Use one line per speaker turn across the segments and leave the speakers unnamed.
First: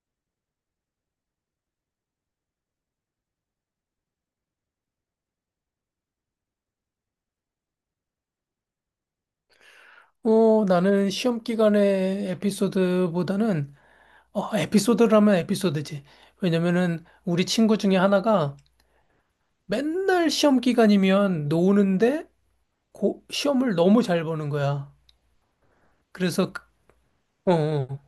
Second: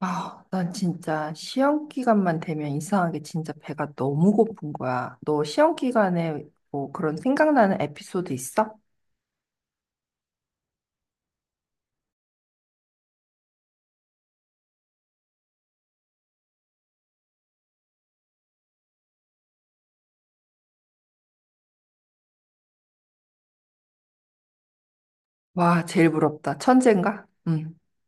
아, 난 진짜 시험 기간만 되면 이상하게 진짜 배가 너무 고픈 거야. 너 시험 기간에 뭐 그런 생각나는 에피소드 있어?
나는 시험 기간의 에피소드보다는, 에피소드라면 에피소드지. 왜냐면은 우리 친구 중에 하나가 맨날 시험 기간이면 노는데 시험을 너무 잘 보는 거야.
와, 제일
그래서,
부럽다.
그-
천재인가?
어,
응.
어.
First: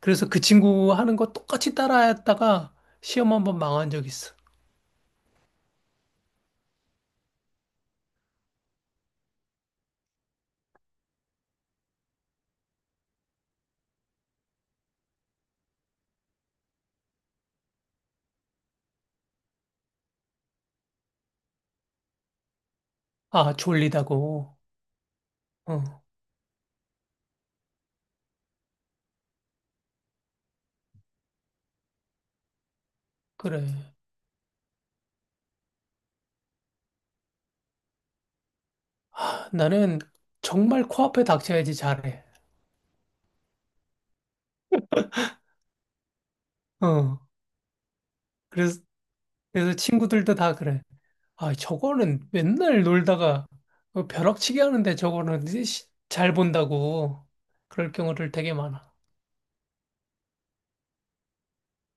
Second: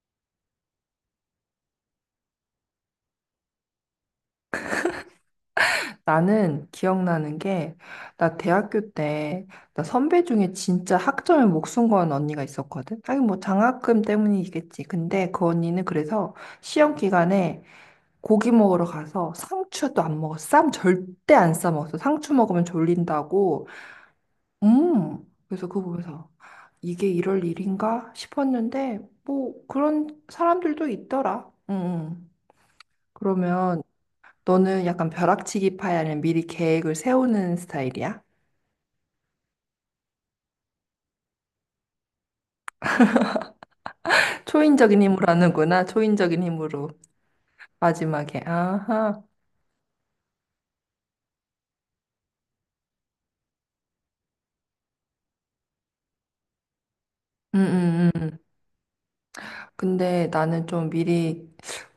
그래서 그 친구 하는 거 똑같이 따라했다가 시험 한번 망한 적 있어.
나는 기억나는 게, 나 대학교 때, 나 선배 중에 진짜 학점에 목숨 건 언니가 있었거든? 하긴 뭐 장학금 때문이겠지. 근데 그 언니는 그래서 시험 기간에 고기 먹으러 가서 상추도 안 먹었어. 쌈 절대 안 싸 먹었어. 상추 먹으면
아,
졸린다고.
졸리다고.
음. 그래서 그거
어,
보면서, 이게 이럴 일인가 싶었는데, 뭐 그런 사람들도 있더라. 응, 응.
그래.
그러면 너는 약간 벼락치기파야, 는니 미리 계획을 세우는 스타일이야?
나는 정말 코앞에 닥쳐야지 잘해.
초인적인 힘으로 하는구나. 초인적인 힘으로.
어,
마지막에.
그래서,
아하.
그래서 친구들도 다 그래. 아, 저거는 맨날 놀다가 벼락치기 하는데 저거는 이제 잘 본다고 그럴 경 우 를
음.
되게 많아.
근데 나는 좀 미리,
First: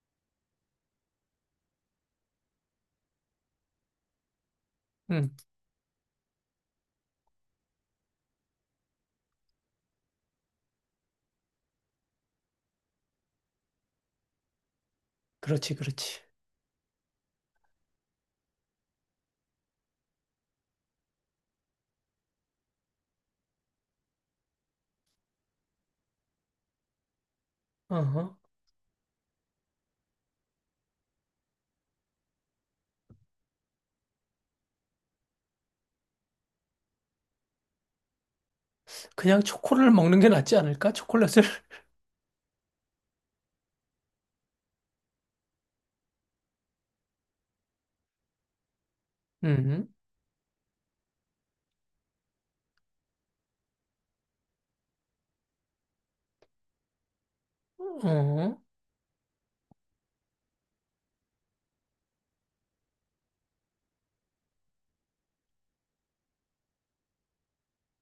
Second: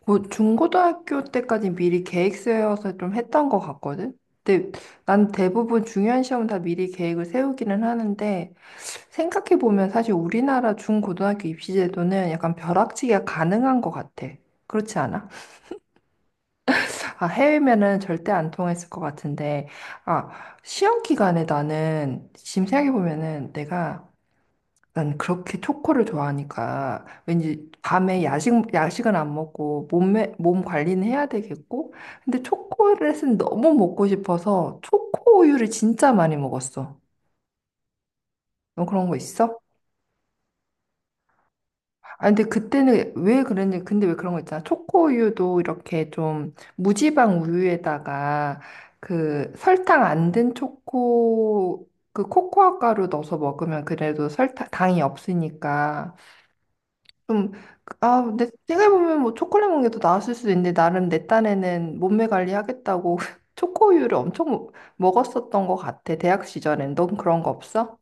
뭐, 중고등학교 때까지 미리 계획 세워서 좀 했던 것 같거든? 근데 난
응,
대부분 중요한 시험은 다 미리 계획을 세우기는 하는데, 생각해보면 사실 우리나라 중고등학교 입시 제도는 약간 벼락치기가 가능한 것 같아. 그렇지 않아?
그렇지, 그렇지.
아, 해외면은 절대 안 통했을 것 같은데, 아, 시험 기간에 나는, 지금 생각해보면은 내가, 난 그렇게 초코를 좋아하니까, 왠지
어허.
밤에 야식, 야식은 안 먹고, 몸에, 몸 관리는 해야 되겠고, 근데 초콜릿은 너무 먹고 싶어서, 초코우유를 진짜 많이 먹었어. 너 그런 거
그냥
있어?
초콜릿을 먹는 게 낫지 않을까? 초콜릿을?
아, 근데 그때는 왜 그랬는지, 근데 왜 그런 거 있잖아. 초코우유도 이렇게 좀 무지방 우유에다가 그
음.
설탕 안 든 초코, 그 코코아 가루 넣어서 먹으면 그래도 설탕, 당이 없으니까 좀, 그, 아, 근데
어.
생각해보면 뭐 초콜릿 먹는 게 더 나았을 수도 있는데 나름 내 딴에는 몸매 관리하겠다고 초코우유를 엄청 먹었었던 것 같아. 대학 시절엔. 넌 그런 거 없어?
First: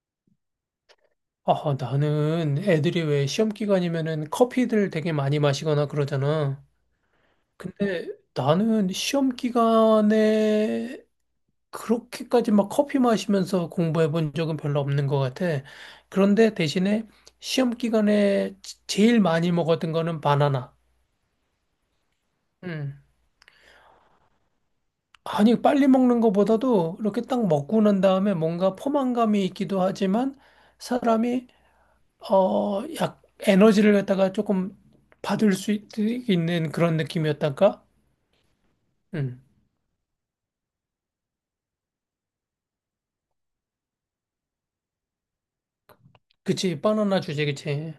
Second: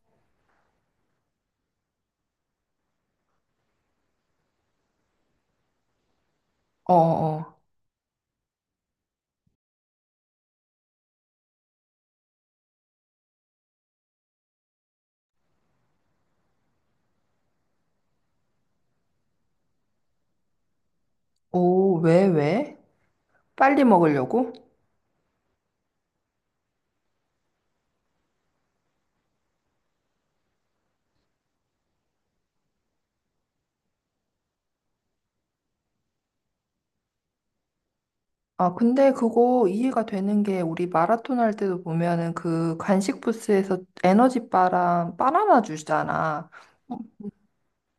아, 나는 애들이 왜 시험 기간이면은 커피들 되게 많이 마시거나 그러잖아.
어어어.
근데 나는 시험 기간에 그렇게까지 막 커피 마시면서 공부해 본 적은 별로 없는 것 같아. 그런데 대신에 시험 기간에 제일 많이 먹었던 거는 바나나.
오, 왜, 왜?
음.
빨리 먹으려고?
아니, 빨리 먹는 것보다도 이렇게 딱 먹고 난 다음에 뭔가 포만감이 있기도 하지만 사람이, 에너지를 갖다가 조금 받을 수 있, 는 그런 느낌이었달까?
아, 근데
음.
그거 이해가 되는 게 우리 마라톤 할 때도 보면은 그 간식 부스에서 에너지 바랑 바나나 주잖아.
그치,
어,
바나나 주제, 그치.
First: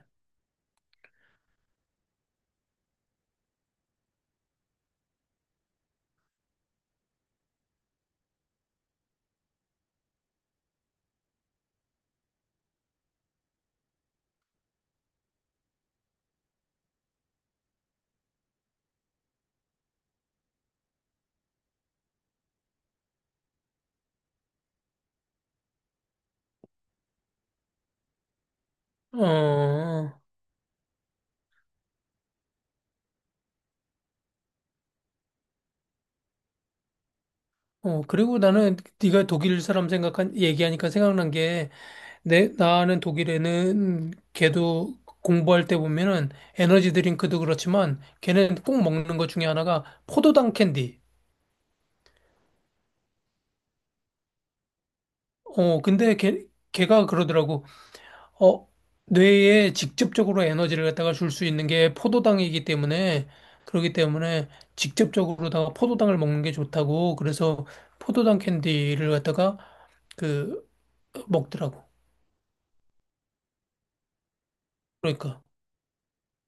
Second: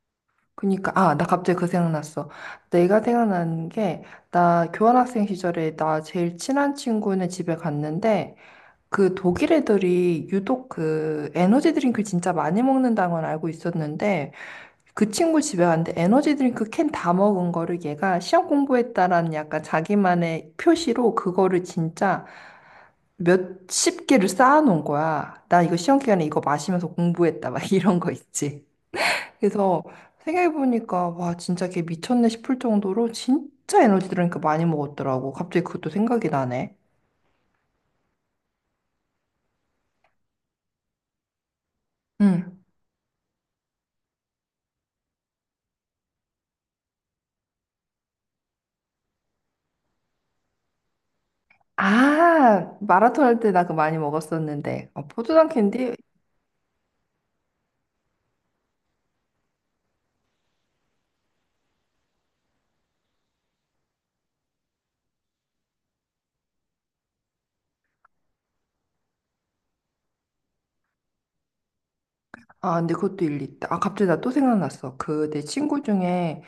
그니까, 아, 나 갑자기 그 생각났어. 내가 생각나는 게, 나 교환학생 시절에 나 제일 친한 친구네 집에 갔는데, 그 독일 애들이 유독 그 에너지 드링크 진짜 많이 먹는다는 건 알고 있었는데, 그 친구 집에 갔는데 에너지 드링크 캔 다 먹은 거를 얘가 시험 공부했다라는 약간 자기만의 표시로 그거를 진짜 몇십 개를 쌓아놓은 거야. 나 이거 시험 기간에 이거 마시면서 공부했다. 막 이런 거 있지. 그래서
어,
생각해보니까 와 진짜 걔 미쳤네 싶을 정도로 진짜 에너지 드링크 많이 먹었더라고. 갑자기 그것도 생각이 나네.
그리고 나는 네가 독일 사람 얘기하니까 생각난 게 내,
응.
나는 독일에는 걔도 공부할 때 보면은 에너지 드링크도 그렇지만 걔는 꼭 먹는 것 중에 하나가 포도당 캔디.
아 마라톤 할 때 나 그거 많이 먹었었는데. 아, 포도당 캔디?
근데 걔가 그러더라고. 어, 뇌에 직접적으로 에너지를 갖다가 줄 수 있는 게 포도당이기 때문에 그렇기 때문에 직접적으로다가 포도당을 먹는 게 좋다고 그래서 포도당 캔디를 갖다가 그 먹더라고.
아 근데 그것도 일리 있다. 아 갑자기 나 또 생각났어. 그 내
그러니까.
친구 중에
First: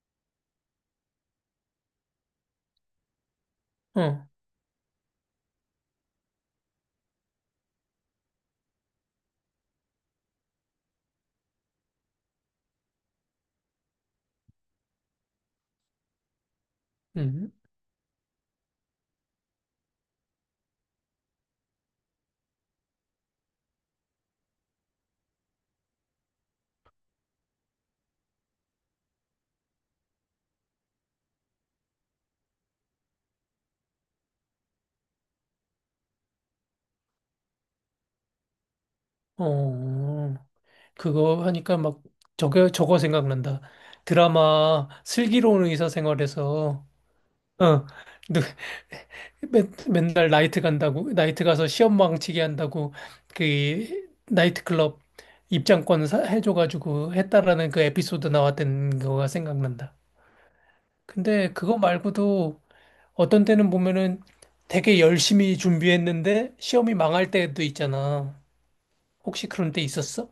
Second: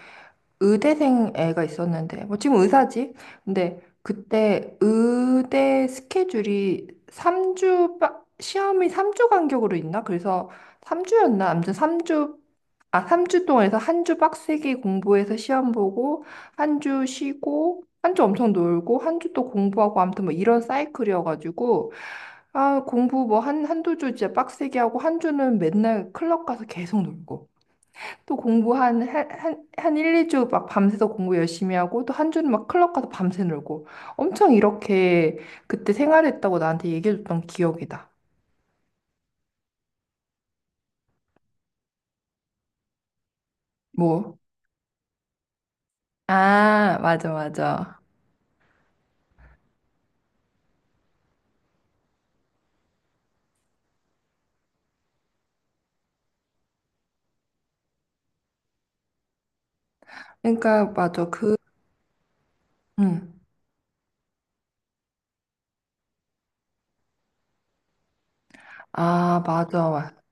의대생 애가 있었는데, 뭐 지금 의사지? 근데
어.
그때 의대 스케줄이 3주, 시험이 3주 간격으로 있나? 그래서 3주였나? 아무튼 3주, 아, 3주 동안에서 한 주 빡세게 공부해서 시험 보고, 한 주
음.
쉬고, 한 주 엄청 놀고, 한 주 또 공부하고, 아무튼 뭐 이런 사이클이어가지고, 아, 공부 뭐 한두 주 진짜 빡세게 하고, 한 주는 맨날 클럽 가서 계속 놀고. 또 공부 한 1, 2주 막 밤새서 공부 열심히 하고 또 한 주는 막 클럽 가서 밤새 놀고 엄청 이렇게 그때 생활했다고 나한테 얘기해줬던 기억이다.
어. 그거 하니까 막 저거 생각난다.
뭐?
드라마 슬기로운 의사생활에서
아, 맞아,
어,
맞아.
누- 맨날 나이트 간다고 나이트 가서 시험 망치게 한다고 그 나이트클럽 입장권 해줘가지고 했다라는 그 에피소드 나왔던 거가 생각난다.
그러니까, 맞아.
근데
그,
그거 말고도
응.
어떤 때는 보면은 되게 열심히 준비했는데 시험이 망할 때도 있잖아.
아,
혹시 그런 때
맞아.
있었어?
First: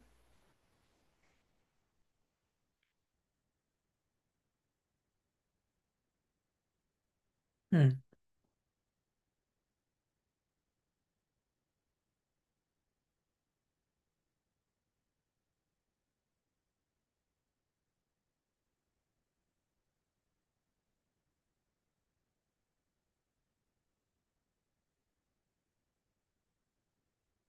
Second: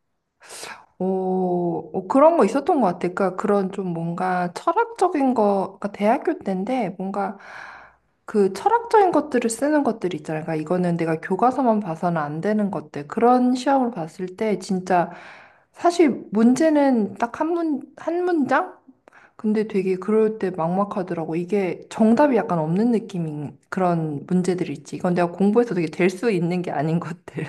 오, 오, 그런 거 있었던 것 같아. 그러니까 그런 좀 뭔가 철학적인 거, 그러니까 대학교 때인데 뭔가
응.
그 철학적인 것들을 쓰는 것들 있잖아. 그러니까 이거는 내가 교과서만 봐서는 안 되는 것들. 그런 시험을 봤을 때 진짜 사실 문제는 딱 한 문장? 근데 되게 그럴 때 막막하더라고. 이게 정답이 약간 없는 느낌인 그런 문제들 있지. 이건 내가 공부해서 되게 될 수 있는 게 아닌 것들.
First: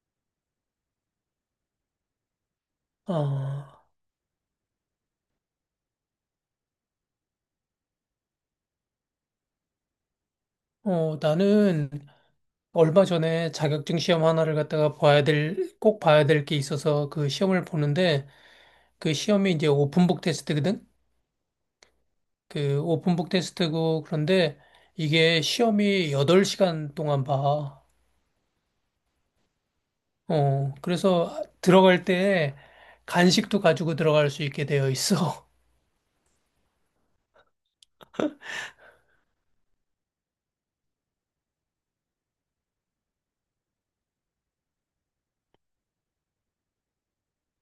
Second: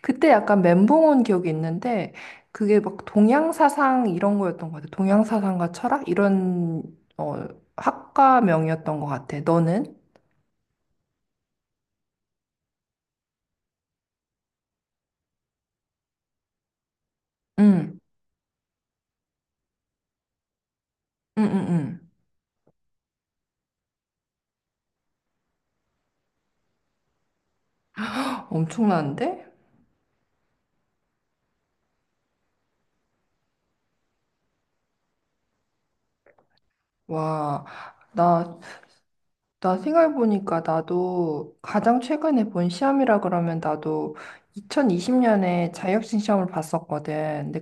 그때 약간 멘붕 온 기억이 있는데 그게 막 동양
아,
사상 이런 거였던 것 같아. 동양 사상과 철학 이런 어 학과명이었던 것 같아. 너는?
어, 나는 얼마 전에 자격증 시험 하나를 갖다가 봐야 될, 꼭 봐야 될 게 있어서 그 시험을
응,
보는데 그 시험이 이제 오픈북 테스트거든?
응, 응, 응.
그 오픈북 테스트고 그런데 이게 시험이 8시간 동안 봐.
엄청난데?
그래서 들어갈 때 간식도 가지고 들어갈 수 있게 되어 있어.
와, 나, 나 생각해보니까 나도 가장 최근에 본 시험이라 그러면 나도 2020년에 자격증 시험을 봤었거든. 근데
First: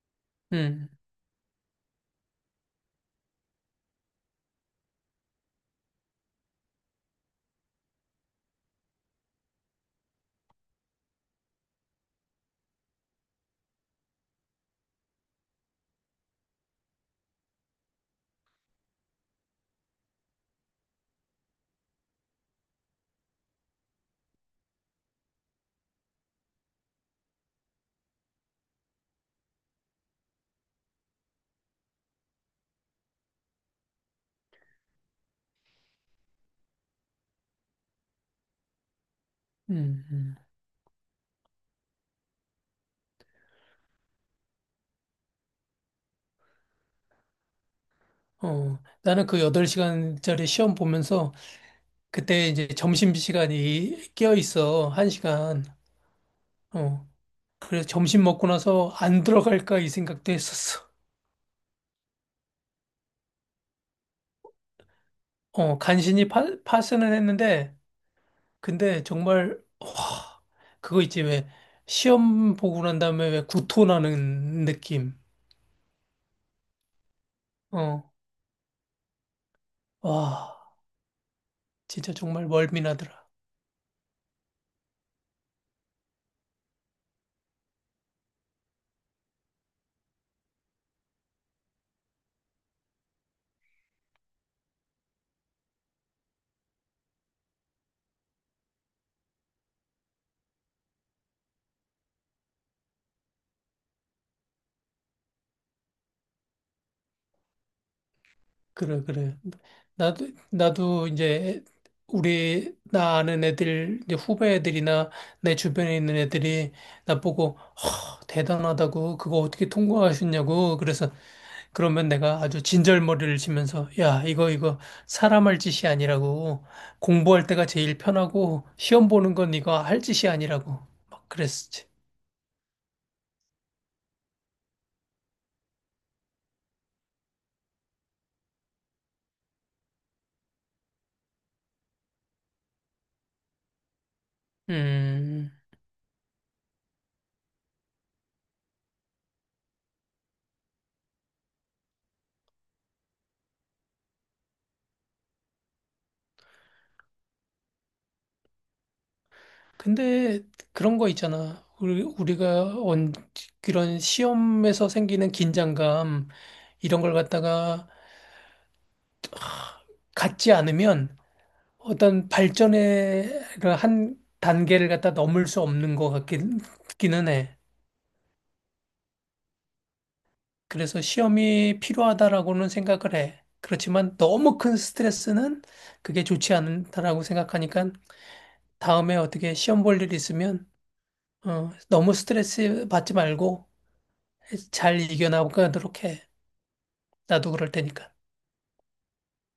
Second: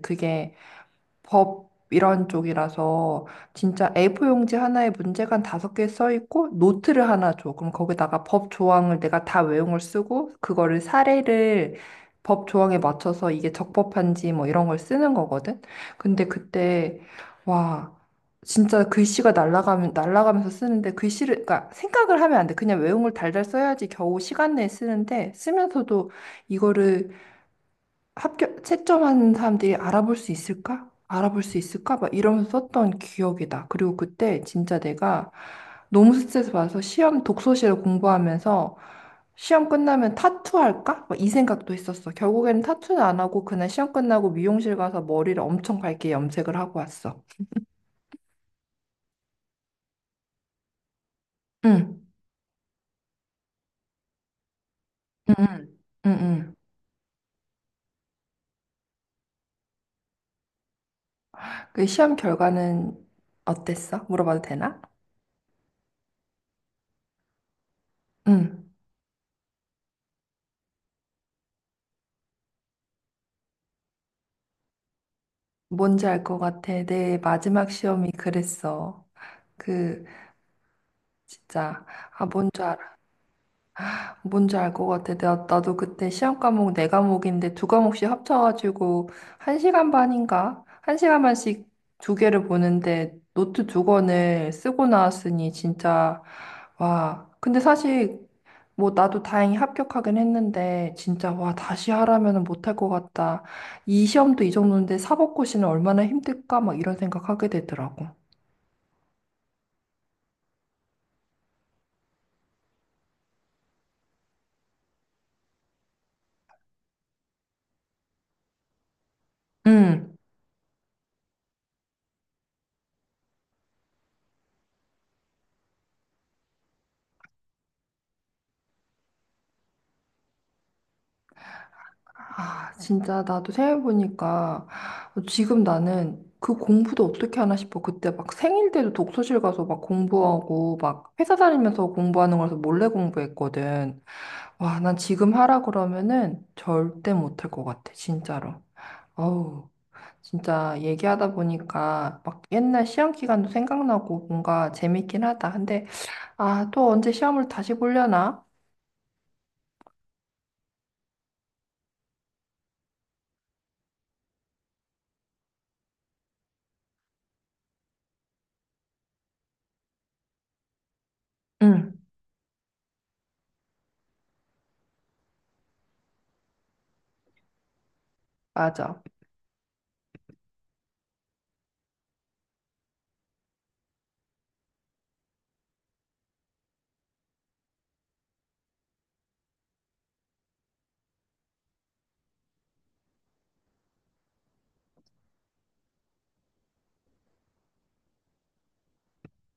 그게
음,
법 이런 쪽이라서 진짜 A4 용지 하나에 문제가 한 다섯 개 써 있고 노트를 하나 줘. 그럼 거기다가 법 조항을 내가 다 외용을 쓰고 그거를 사례를 법 조항에 맞춰서 이게 적법한지 뭐 이런 걸 쓰는 거거든. 근데 그때 와 진짜 글씨가 날아가면 날라가면서 쓰는데 글씨를 그러니까 생각을 하면 안 돼. 그냥 외용을 달달 써야지 겨우 시간 내에 쓰는데 쓰면서도 이거를 합격 채점하는 사람들이 알아볼 수 있을까? 알아볼 수 있을까? 막 이러면서 썼던 기억이 나. 그리고 그때 진짜 내가 너무 스트레스 받아서 시험 독서실을 공부하면서 시험
음,
끝나면
음.
타투 할까? 막 이 생각도 했었어. 결국에는 타투는 안 하고 그날 시험 끝나고 미용실 가서 머리를 엄청 밝게 염색을 하고 왔어.
나는 그 8시간짜리 시험 보면서
응,
그때 이제 점심시간이 껴 있어.
응,
1시간.
응, 응. 응.
그래서 점심 먹고 나서 안 들어갈까 이 생각도 했었어.
그 시험 결과는 어땠어? 물어봐도 되나?
간신히 파스는 했는데,
응.
근데 정말 그거 있지 왜 시험 보고 난 다음에 왜 구토 나는 느낌.
뭔지 알 것 같아. 내 마지막
어,
시험이 그랬어. 그
와,
진짜
진짜
아
정말
뭔지 알아
멀미나더라.
뭔지 알 것 같아 나도 그때 시험 과목 네 과목인데 두 과목씩 합쳐가지고 한 시간 반인가 한 시간 반씩 두 개를 보는데 노트 두 권을 쓰고 나왔으니 진짜 와 근데 사실 뭐 나도 다행히 합격하긴 했는데 진짜 와 다시 하라면은 못할 것 같다 이 시험도 이 정도인데 사법고시는 얼마나 힘들까 막 이런 생각하게 되더라고
그래, 그래. 나도 이제 우리 나 아는 애들 이제 후배 애들이나 내 주변에 있는 애들이 나보고 허, 대단하다고 그거 어떻게
응.
통과하셨냐고 그래서 그러면 내가 아주 진절머리를 치면서, 야, 이거, 사람 할 짓이 아니라고. 공부할 때가 제일 편하고, 시험 보는 건 이거 할 짓이 아니라고. 막 그랬었지.
아, 진짜 나도 생각해보니까 지금 나는 그 공부도 어떻게 하나 싶어. 그때 막 생일 때도 독서실 가서 막 공부하고 막 회사 다니면서 공부하는 거라서 몰래 공부했거든. 와, 난 지금
음,
하라 그러면은 절대 못할 것 같아. 진짜로. 어우, 진짜 얘기하다 보니까 막 옛날 시험 기간도 생각나고 뭔가 재밌긴 하다. 근데 아, 또 언제 시험을 다시 보려나?
근데 그런 거 있잖아. 우리가 그런 시험에서 생기는 긴장감, 이런 걸 갖다가 갖지 않으면
응,
어떤 발전의 그한 단계를 갖다 넘을 수 없는 것 기는 해.
맞아.
그래서 시험이 필요하다라고는 생각을 해. 그렇지만 너무 큰 스트레스는 그게 좋지 않다라고 생각하니까 다음에 어떻게 시험 볼 일 있으면 너무 스트레스 받지 말고 잘 이겨나가도록 해. 나도 그럴 테니까.